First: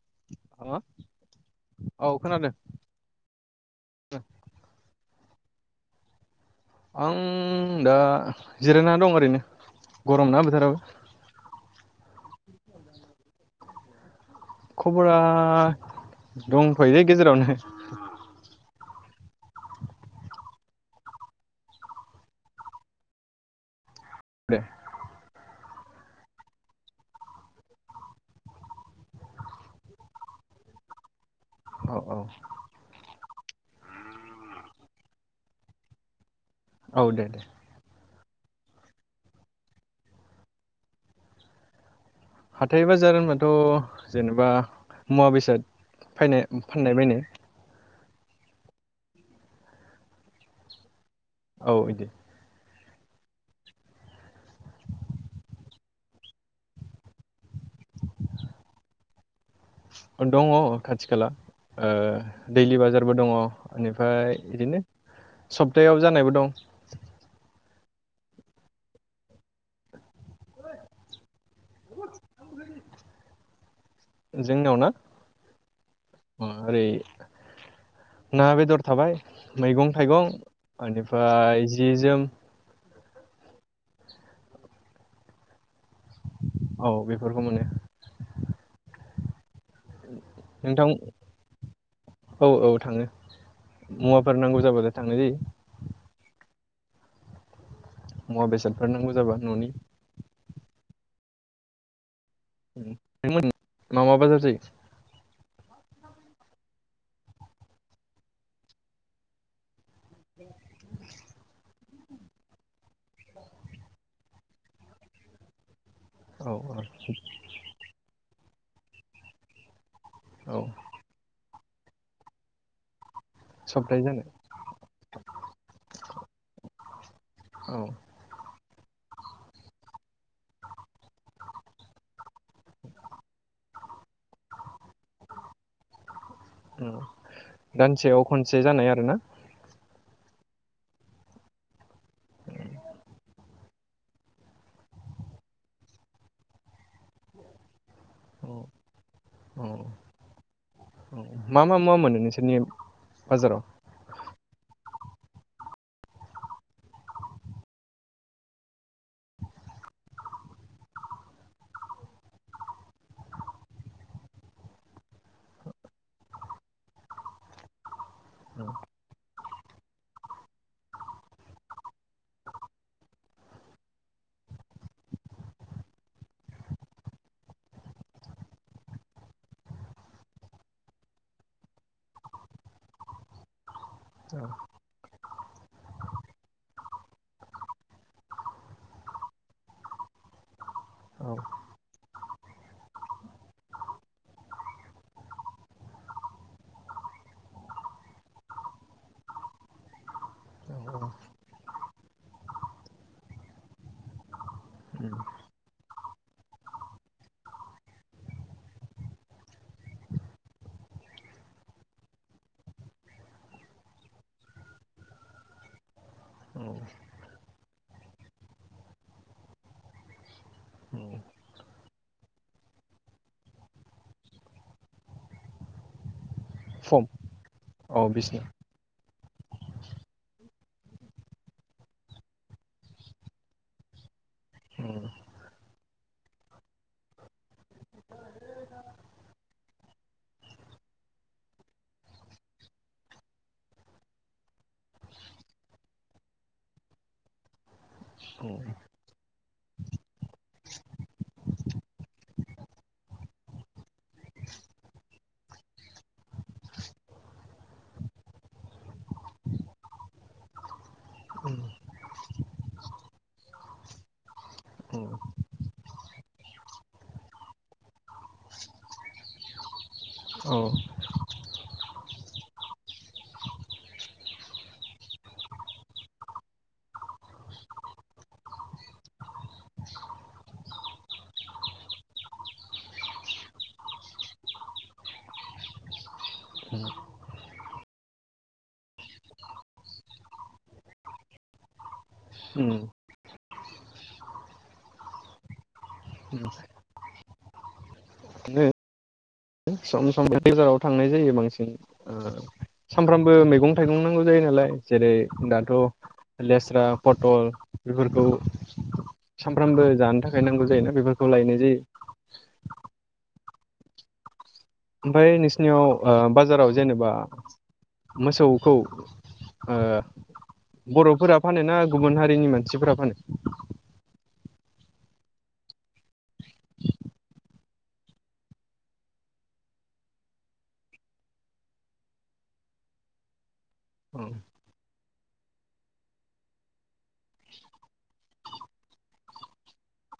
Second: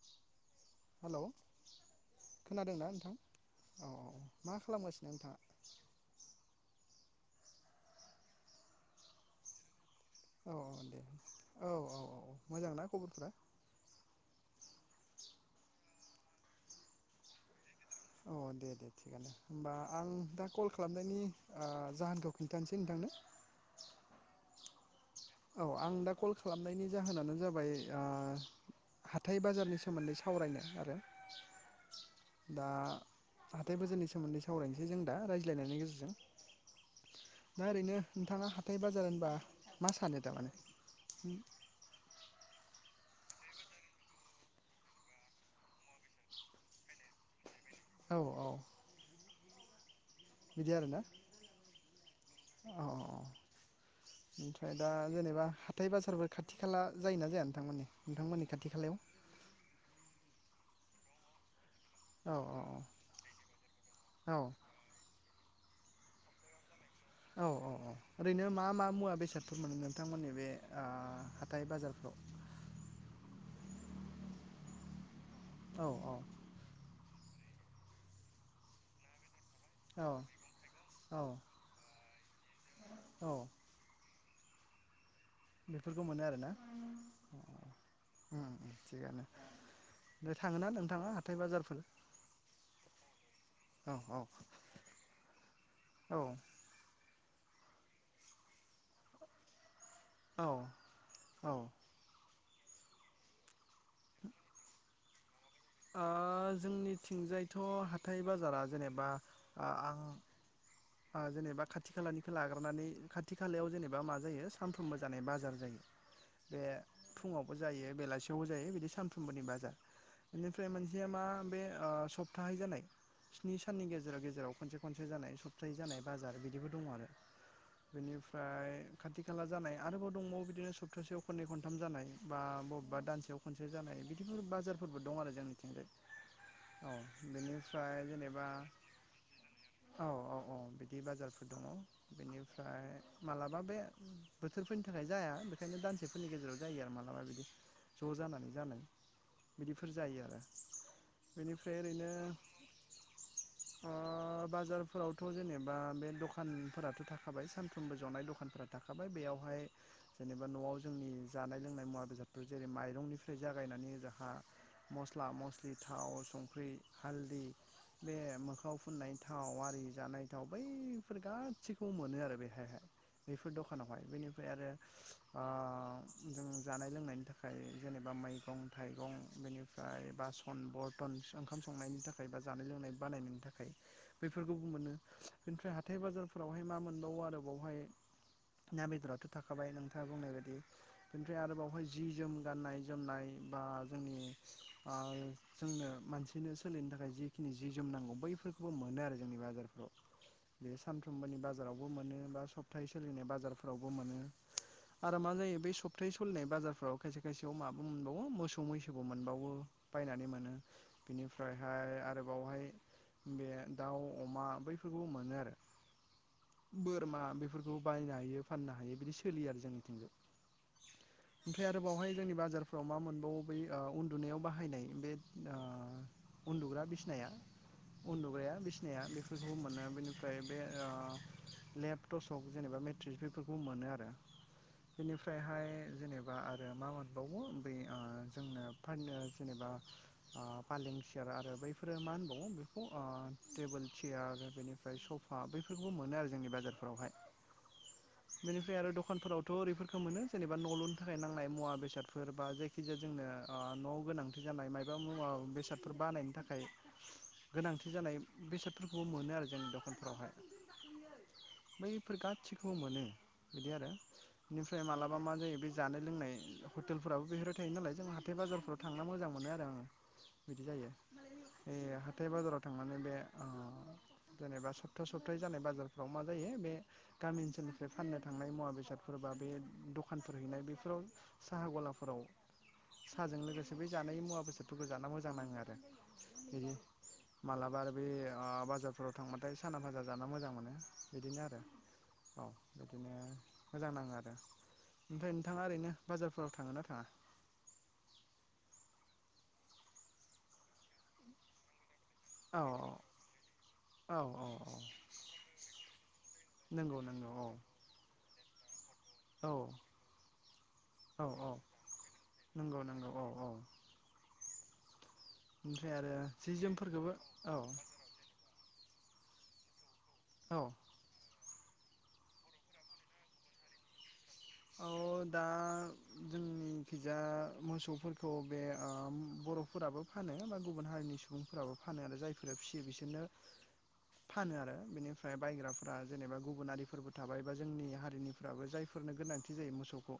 [inaudible] औ खोनादों [inaudible] आं दा जिरायनानै दं ओरैनो गरम ना बोथोराबो [inaudible] खबरा दंथयोलै गेजेरावनो औ दे दे थिगआानो होमबा आं दा कल खालामनायनि ओ जाहोनखौ खिन्थानोसै नोंथांनो दे औ आं दा कल खालामनायनि जाहोनानो जाबाय हाथाय बाजारनि सोमोन्दै सावरायनो आरो औ औ दा हाथाय बोजोरनि सोमोन्दै सावरायनोसै जों दा रायज्लायनायनि गेजेरजों औ दे दे दा ओरैनो नोंथाङा हाथाय बाजार होनबा मा सानो थारमाने हाथाय बाजार होनबाथ जेनेबा मुवा बेसाद फायनाय फाननाय बायनाय औ औ बिदि आरो ना औ बिदि ओमफ्राय दा जेनेबा हाथाय बाजारफोर खाथि खाला जायोना जाया नोंथां मानि नोंथांमोननि खाथि खालायाव दङ खाथि खाला ओ औ दैलि बाजारबो दङ औ बेनिफ्राय बिदिनो सप्थायाव जानायबो दं औ औ औ ओरैनो मा मा मुवा बेसादफोर मोनो नोंथांमोननि बे थाइ बाजारफ्राव जोंनियाव ना औ औ ओरै ना बेदर थाबाय मैगं औ थाइगं औ बेनिफ्राय जि जोम औ बेफोरखौ मोनो आरो ना औ बेफोरखौ मोनो थिगानो ओमफ्राय थाङोना नोंथां नोंथाङा हाथाय बाजारफोर औ औ थाङो औ औ मुवाफोर नांगौ जाबथाय थानाय जायो औ मुवा बेसादफोर नांगौ जाबा ननि औ औ मा मा बाजार जायो ओ जोंनिथिंजायथ हाथाय बाजारा जेनेबा आं [inaudible] जेनेबा खाथि खालानिखौ लाग्रोनानै खाथि खालायाव जेनेबा मा जायो सानफ्रोमबो जानाय बाजार जायो औ बे फुङावबो जायो बेलासि सोयाव जायो बिदि सानफ्रोमबोनि बाजार औ बेनिफ्राय मोनसेया मा बे सप्ताहै जानाय स्नि साननि सप्ताहै गेजेराव जानाय गेजेराव खनसे खनसे जानाय सत फ्रै जानाय बाजार बिदिबो दङ आरो औ बेनिफ्राय [inaudible] खाथि खाला जानाय आरोबाव दंबावो बिदिनो सप्तासेयाव खननै खनथाम जानाय बा बबेबा दानसेयाव खनसे जानाय बि बेफोर बाजारफोरबो दं आरो जोंनिथिंजाय औ बेनिफ्राय दानसेयाव जेनेबा खनसे जानाय आरोना औ औ अ बिदि बाजारफोर दङ बेनिफ्राय मालाबा बे बोथोरफोरनि थाखाय जाया बेखायनो दानसेफोरनि गेजेराव जायो आरो मालाबा बिदि ज औ जानानै जानाय औ बिदिफोर जायो आरो मा बेनिफ्राय मा मुवा मोनो ओरैनो नोंसोरनि बाजाराव थ जेनेबा बे दखानफोराथ थाखाबाय सानफ्रोमबो जनाय दखानफोरा थाखाबाय बेयावहाय जेनेबा नआव जोंनि जानाय लोंनाय मुवा बेसादफोर जेरै माइरंनिफ्राय जागायनानै जोंहा मस्ला मस्लि थाव संख्रि हालदै बे औ मोखङाव फुननायनि थाव आरि जानाय थाव बैफोर गासिखौबो मोनो आरो बेहायहाय बेफोर दखानावहाय बेनिफ्राय आरो ओ जानाय लोंनायनि थाखाय जेनेबा मैगं थाइगं बेनिफ्राय बासन बरन ओंखाम संनायनि थाखाय बा जानाय लोंनाय बानायनायनि थाखाय बैफोरखौ मोनो। बेनिफ्राय हाथाय बाजारफोरावहाय मा मोनबावो आरोबावहाय ना बेदराथ' थाखाबाय नोंथाङा बुंनाय बायदि औ बेनिफ्राय आरो बावहाय जि जोम गाननाय जोमनाय बा जोंनि ओ जोंनो मानसिनो सोलिनो थाखाय जिखिनि जि जोमनांगौ बै फोरखौबो मोनो आरो जोंनि बाजारफ्राव। बे सानफ्रोमबोनि बाजारावबो मोनो बा सप्ताहि सोलिनाय बाजारफोरावबो मोनो। आरो मा जायो बे सप्तै सोलिनाय बाजारफोराव खायसे खायसेयाव माबो मोनबावो मोसौ मैसोबो मोनबावो। बायनानै मोनो बेनिफ्रायहाय आरोबावहाय बे दाउ अमा बैफोरखौबो मोनो आरो बोरमा बेफोरखौ बायनो हायो फाननो हायो बिदि सोलियो आरो जोंनिथिंजाय [inaudible] ओमफ्राय आरो बावहाय जोंनि बाजारफ्राव मा मोनबावो बै उन्दुनायाव बाहायनाय बे ओ उन्दुग्रा फम बिसनाया औ बिसिना औ उन्दुग्राया बिसना बेफोरखौ मोनो बेनिफ्राय बे ओ लेप टसक जेनेबा मेट्रिस बेफोरखौ मोनो आरो [inaudible] बेनिफ्रायहाय जेनेबा आरो मा मोनबावो बे ओ जोंनो फाननो जेनेबा ओ फालें सियार आरो बैफोरो मा होनबावो बेखौ ओ टेबोल सियार बेनिफ्राय सफा बैफोरखौबो मोनो आरो जोंनि बाजारफोरावहाय बेनिफ्राय आरो दखानफोराव थ' बेफोरखौ मोनो जेनेबा न' लुनो थाखाय नांनाय मुवा बेसादफोर बा जायखि जाया जोंनो ओ न' वाव गोनांथि जा जानाय मायबा मुवा बेसादफोर बानायनो थाखाय गोनांथि जानाय बेसादफोरखौबो मोनो आरो जेनेबा दखानफोरावहाय बैफोर गासिखौबो मोनो बिदि आरो बेनिफ्राय मालाबा मा जायो बे जानाय लोंनाय हटेलफोराबो बेफोरबाय थायो नालाय जों हाथाय बाजारफोराव थांना मोजां मोन मोनो आरो आङो औ बिदि जायो बे हाथाय बाजाराव थांनानै बे ओ [inaudible] जेनेबा सप्ता सप्तयै जानाय बाजारफ्राव मा जायो बे गामि ओनसोलनिफ्राय फाननो थांनाय मुवा बेसादफोरखौ सोरबा बे दखानफोर हैनाय बेफोराव साहा गलाफोराव साहाजों लोगोसे बै जानाय मुवा बेसादफोरखौ जाना मोजां नाङो आरो। बिदि माबलाबा आरो बे बाजारफोराव थांबाथाय साना भाजा जाना मोजां मोनो बिदिनो आरो। औ बिदिनो मोजां नाङो आरो ओमफ्राय नोंथाङा ओरैनो बाजारफोराव थाङो ना थाङा? ननो [unintelligible] सम सम गेजेराव थांनाय जायो बांसिन औ सामफ्रामबो मैगं थाइगं नांगौ जायो औ औ नालाय जेरै दाथ' लेस्रा नंगौ नंगौ औ पटल बेफोरखौ औ सानफ्रामबो जानो थाखाय नांगौ जायोना औ बेफोरखौ औ लायनाय नंगौ जायो। नंगौ औ औ ओमफ्राय नोंसिनियाव ओमफ्राय आरो ओ जि बाजाराव जेनेबा जोमफोरखौबो औ मोसौ खौ ओ औ बर'फोरा फानो ना गुबुन हारिनि मानसिफोरा फानो? औ दा [inaudible] खिजा मोसौफोरखौ बे ओ बर'फोराबो फानो बा गुबुन हारिनि सुबुंफोराबो फानो जायफोरा फिसियो बिसोरनो फानो आरो बेनिफ्राय बायग्राफोरा जेनेबा गुबुनारिफोरबो थाबाय बा जोंनि हारिनिफ्राबो जायफोरनो गोनां थि जायो मोसौखौ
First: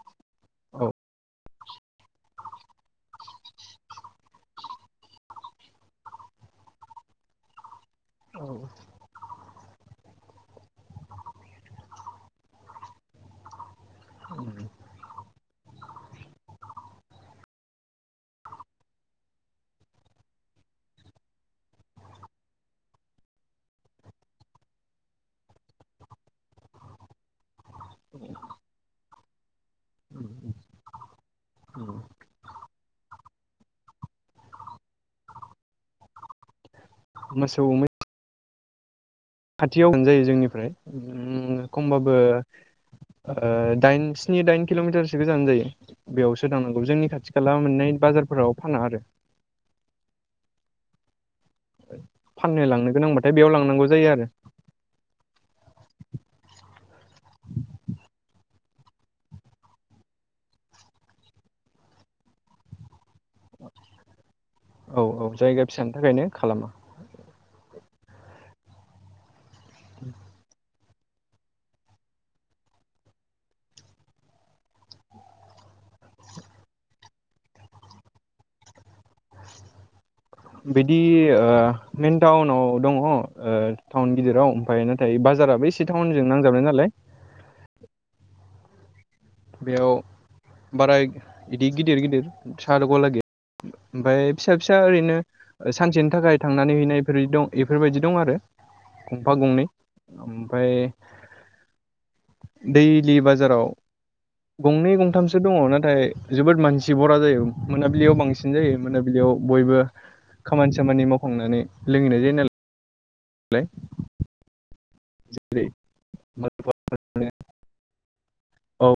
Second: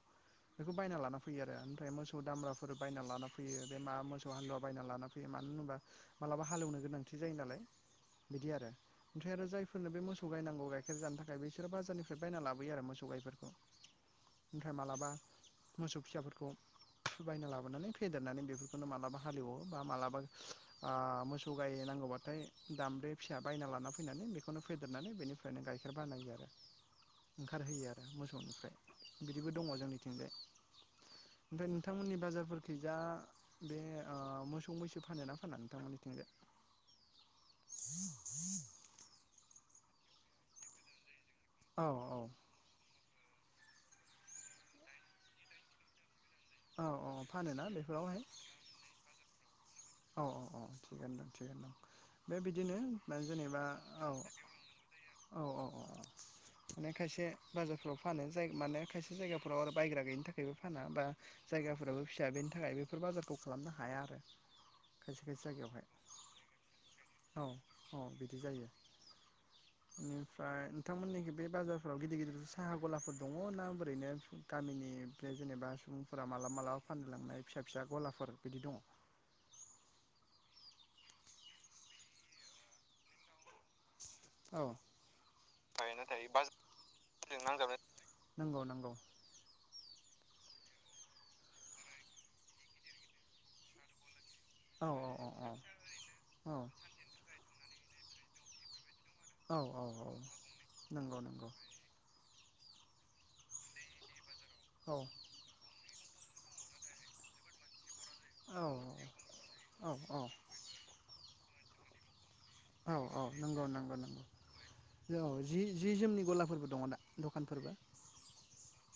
बेखौ औ बायना लाना फैयो आरो ओमफ्राय मोसौ दामब्राफोर बायना लाना फैयो बे मा मोसौ हालुवा बायना लान फैयो मा नो होनोबा मालाबा हालेवनो गोनांथि जायो नालाय बिदि औ आरो ओमफ्राय आरो जायफोरनो बे मोसौ गायनांगौ गाइखेर जानो थाखाय बिसोरो बाजारनिफ्राय बायना लाबोयो आरो मोसौ गाइफोरखौ ओमफ्राय मालाबा मोसौ फिसाफोरखौ बायना लाबोनानै फेदेरनानै बेफोरखौनो मालाबा हालेवो बा मालाबा ओ मोसौ गाय नांगौबाथाय दामब्रे फिसा बायना लाना फैनानै बेखौनो फेदेरनानै बेनिफ्रायनो गाइखेर बानायो आरो ओंखारहोयो आरो मोसौनिफ्राय बिदिबो दङ जोंनिथिंजाय ओमफ्राय नोंथांमोननि बाजारफोरखै जा बे ओ मोसौ मैसो फानो ना फाना नोंथांमोननि थिंजाय मोसौ थियाव होनजायो जोंनिफ्राय उम औ खमबाबो औ ओ दाइन स्नि दाइन किल'मिटारसो गोजान जायो। बेयावसो दांनांगौ औ औ जोंनि खाथि खाला फानोना मोननाय बेफोरावहाय बाजारफोराव फाना आरो अ औ थिगोनो दं थिगोनो दं बे फाननो बिदिनो लांनो गोनांबाथाय बेयाव जेनेबा लांनांगौ जायो औ आरो औ औ औ [inaudible] माने खायसे बाजारफोराव फानो जाय माने खायसे जायगाफोराव आरो बायग्रा गैयिनि थाखायबो फाना बा जायगाफोराबो फिसा बेनि थाखाय बेफोर बाजारखौ खालामनो हाया आरो औ खायसे खायसे जायगा जायगायावहाय फिसानि थाखायनो खालामा औ औ बिदि जायो। [inaudible] बेनिफ्राय नोंथांमोननिखि बे बाजारफ्राव गिदिर गिदिर साहा गलाफोर दङ ना ओरैनो गामिनि बेनिफ्राय जेनेबा सुबुंफोरा मालाबा मालाबा फाननो लांनाय फिसा फिसा गलाफोर बिदि दङ बिदि ओ मेन टाउनाव दङ ओ टाउन गिदिराव औ ओमफ्राय नाथाय बाजाराबो एसे थायो नाथाय टाउनजों नांजाबनाय नालाय बाजारजों नांजाबनाय नंगौ नंगौ। बेयाव बाराय इदि गिदिर गिदिर साहा गला गैया ओमफ्राय फिसा फिसा औ ओरैनो औ औ सानसेनि थाखाय थांनानै हैनायफोर दं बेफोरबायदि दं आरो गंफा औ गंनै औ औ ओमफ्राय नंगौ नंगौ दैलि बाजाराव गंनै औ गंथामसो दङ नाथाय जोबोद मानसि बरा जायो मो नाबिलियाव बांसिन औ जायो मोनाबिलियाव बयबो औ खामानि सामानि मावखांनानै लोङैनाय जायो नालाय औ औ नंगौ नंगौ नंगौ औ जि जेरै जि जोमनि गलाफोरबो दङ दा दखानफोरबो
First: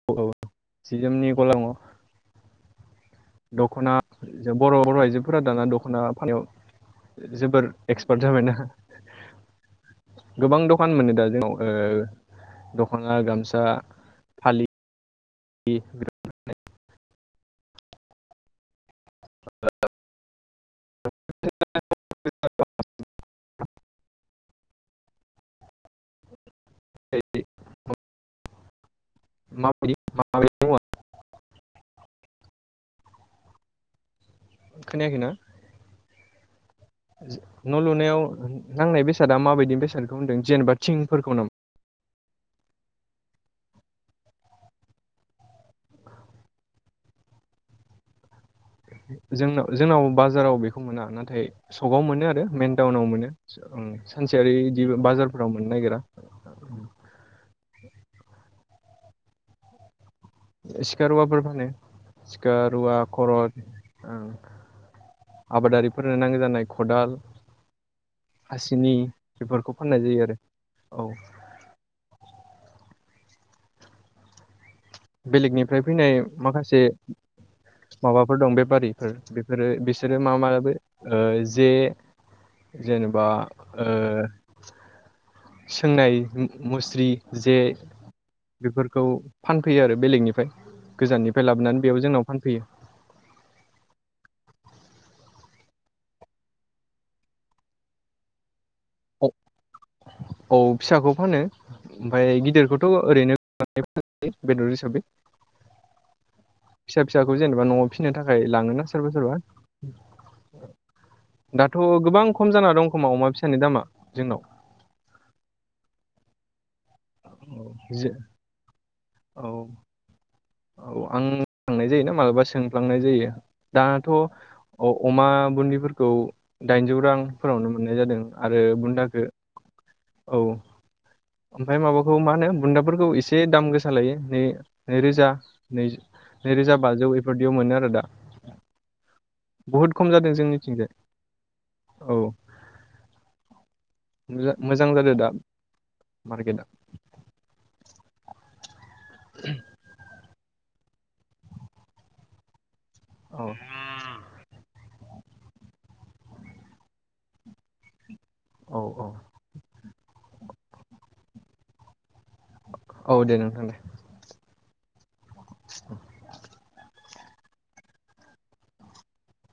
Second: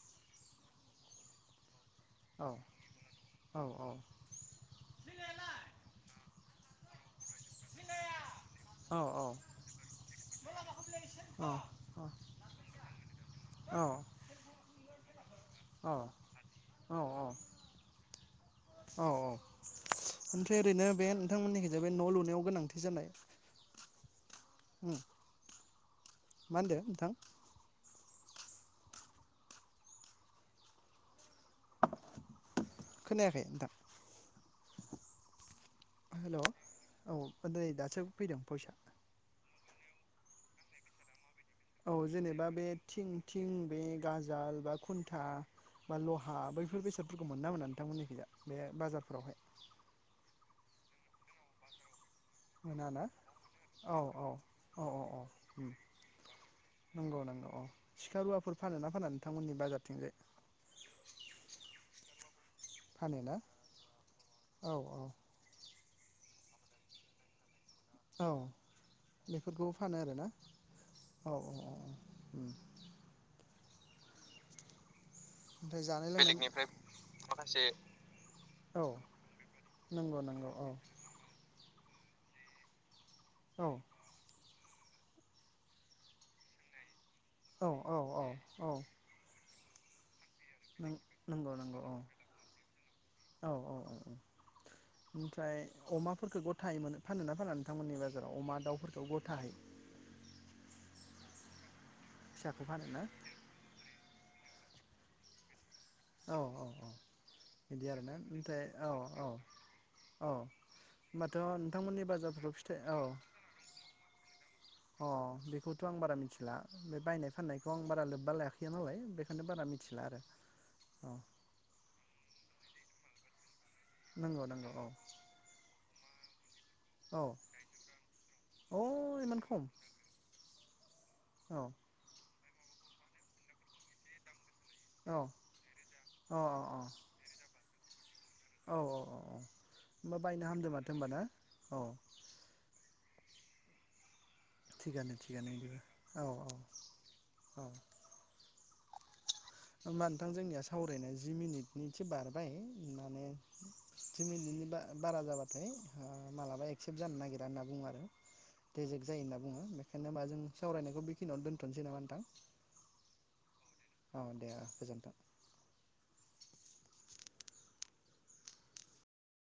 औ औ सि जोमनि गला [unintelligible] ओ दखना बर' बर' आइजोफोरा दाना दख'ना फानो जोबोर एक्सपार्ट जाबायना औ गोबां दखान मोनो दा औ जोंनाव ओ दख'ना गामसा औ फालि औ औ औ औ ओमफ्राय ओरैनो बे नोंथांमोननिखि जा बे न' लुनायाव गोनांथि जानाय उम मा होनदो नोंथां माब माब [unintelligible] खोनायाखै नोंथां खोनायाखैना हेल' औ नै न' दासो लुनायाव फैदों भइसा। नांनाय बेसादा माबायदि बेसादखौ होनदों जेनेबा थिंफोरखौ नामा औ जेनेबा बे थिं थिं बे गाजाल बा खुन्था बा लहा बैफोर बेसादफोरखौ मोनोना मोना नोंथांमोननिखैजा बे बाजारफोरावहाय? जोंनाव जोंनाव बाजाराव बेखौ मोना नाथाय सकाव मोन आरो मइन मोना ना? टाउनाव मोनो औ औ सानसेयारि बिदि औ औ औ बाजारफोराव मोननो उम नागिरा नंगौ नंगौ अ सिखा रुवाफोर फानोना फाना नोंथांमोननि बाजारथिंजाय सिखा रुवाफोर फानो सिखा रुवा फानो ना? खरत औ औ। आबादारिफोरनो नांगौ जानाय खदाल औ खासिनि बेफोरखौ बेफोरखौबो फानो फाननाय जायो आरोना? आरो औ [inaudible] बेलेगनिफ्राय ओमफ्राय जानाय फैनाय लोंनाय माखासे माखासे माबाफोर दं औ बेफारिफोर बेफोरो बिसोरो नंगौ मा-मा नंगौ औ जे जेनेबा औ ओ सोंनाय मुस्रि जे औ औ औ औ बेफोरखौ फानफैयो आरो बेलेगनि फ्राय गोजाननिफ्राय नंगौ नंगौ लाबोनानै औ बेयाव जोंनाव फानफैयो औ औ औ ओमफ्राय अमाफोरखौ गथायैनो फानोना फाना नोंथांमोननि बाजाराव अमा दाउ औ-औ फिसाखौ फानो ओमफाय फिसाखौ गिदिरखौथ' [inaudible] फानोना ओरैनो बेदर हिसाबै औ औ औ फिसा फिसाखौ जेनेबा बिदि न'आव फिसिनो आरोना थाखाय ओमफ्राय लाङोना औ सोरबा औ औ सोरबा होमबाथ' दाथ' नोंथांमोननि गोबां बाजारफोराव खम जाना फिथाइ दं औ खोमा अमा फिसानि दामा जोंनाव अ बेखौथ' आं बारा मिथि मिथिला बे बायनाय फाननायखौ आं बारा जे लोब्बा लाखाया नालाय औ बेखायनो बारा मिथिला आरो औ आं थांनाय जायोना मालाबा सोंफ्लांनाय जायो दाथ' नंगौ नंगौ अमा बुदिफोरखौ दाइनजौ औ रांफोरावनो मोननाय जादों आरो औ बुन्दाखो अ इमान खम औ औ ओमफ्राय माबाखौ मा होनो बुन्दाफोरखौ एसे दाम गोसा लायो नै औ नैरोजा अ नैरोजा बाजौ एफोरदियाव मोनो आरो दा औ-औ बुहुद खम होनबा जादों बायनो हामदों जोंनिथिंजाय माथो होनबा ना औ मोजा- मोजां जादो दा मार्केटआ [inaudible] होमबा नोंथां जोंनिया सावरायनाय जि मिनिटनिसो बारबाय माने औ जि बिनि बारा जाबाथाय मालाबा एक्सेप्ट जानो नागिरा [unintelligible] औ रेजेक औ जायो होनना बुङो बेखायनो हा जों सावरायनायखौ बेखिनियावनो दोनथ'नोसै नामा नोंथां औ दे नोंथां दे [inaudible] [inaudible]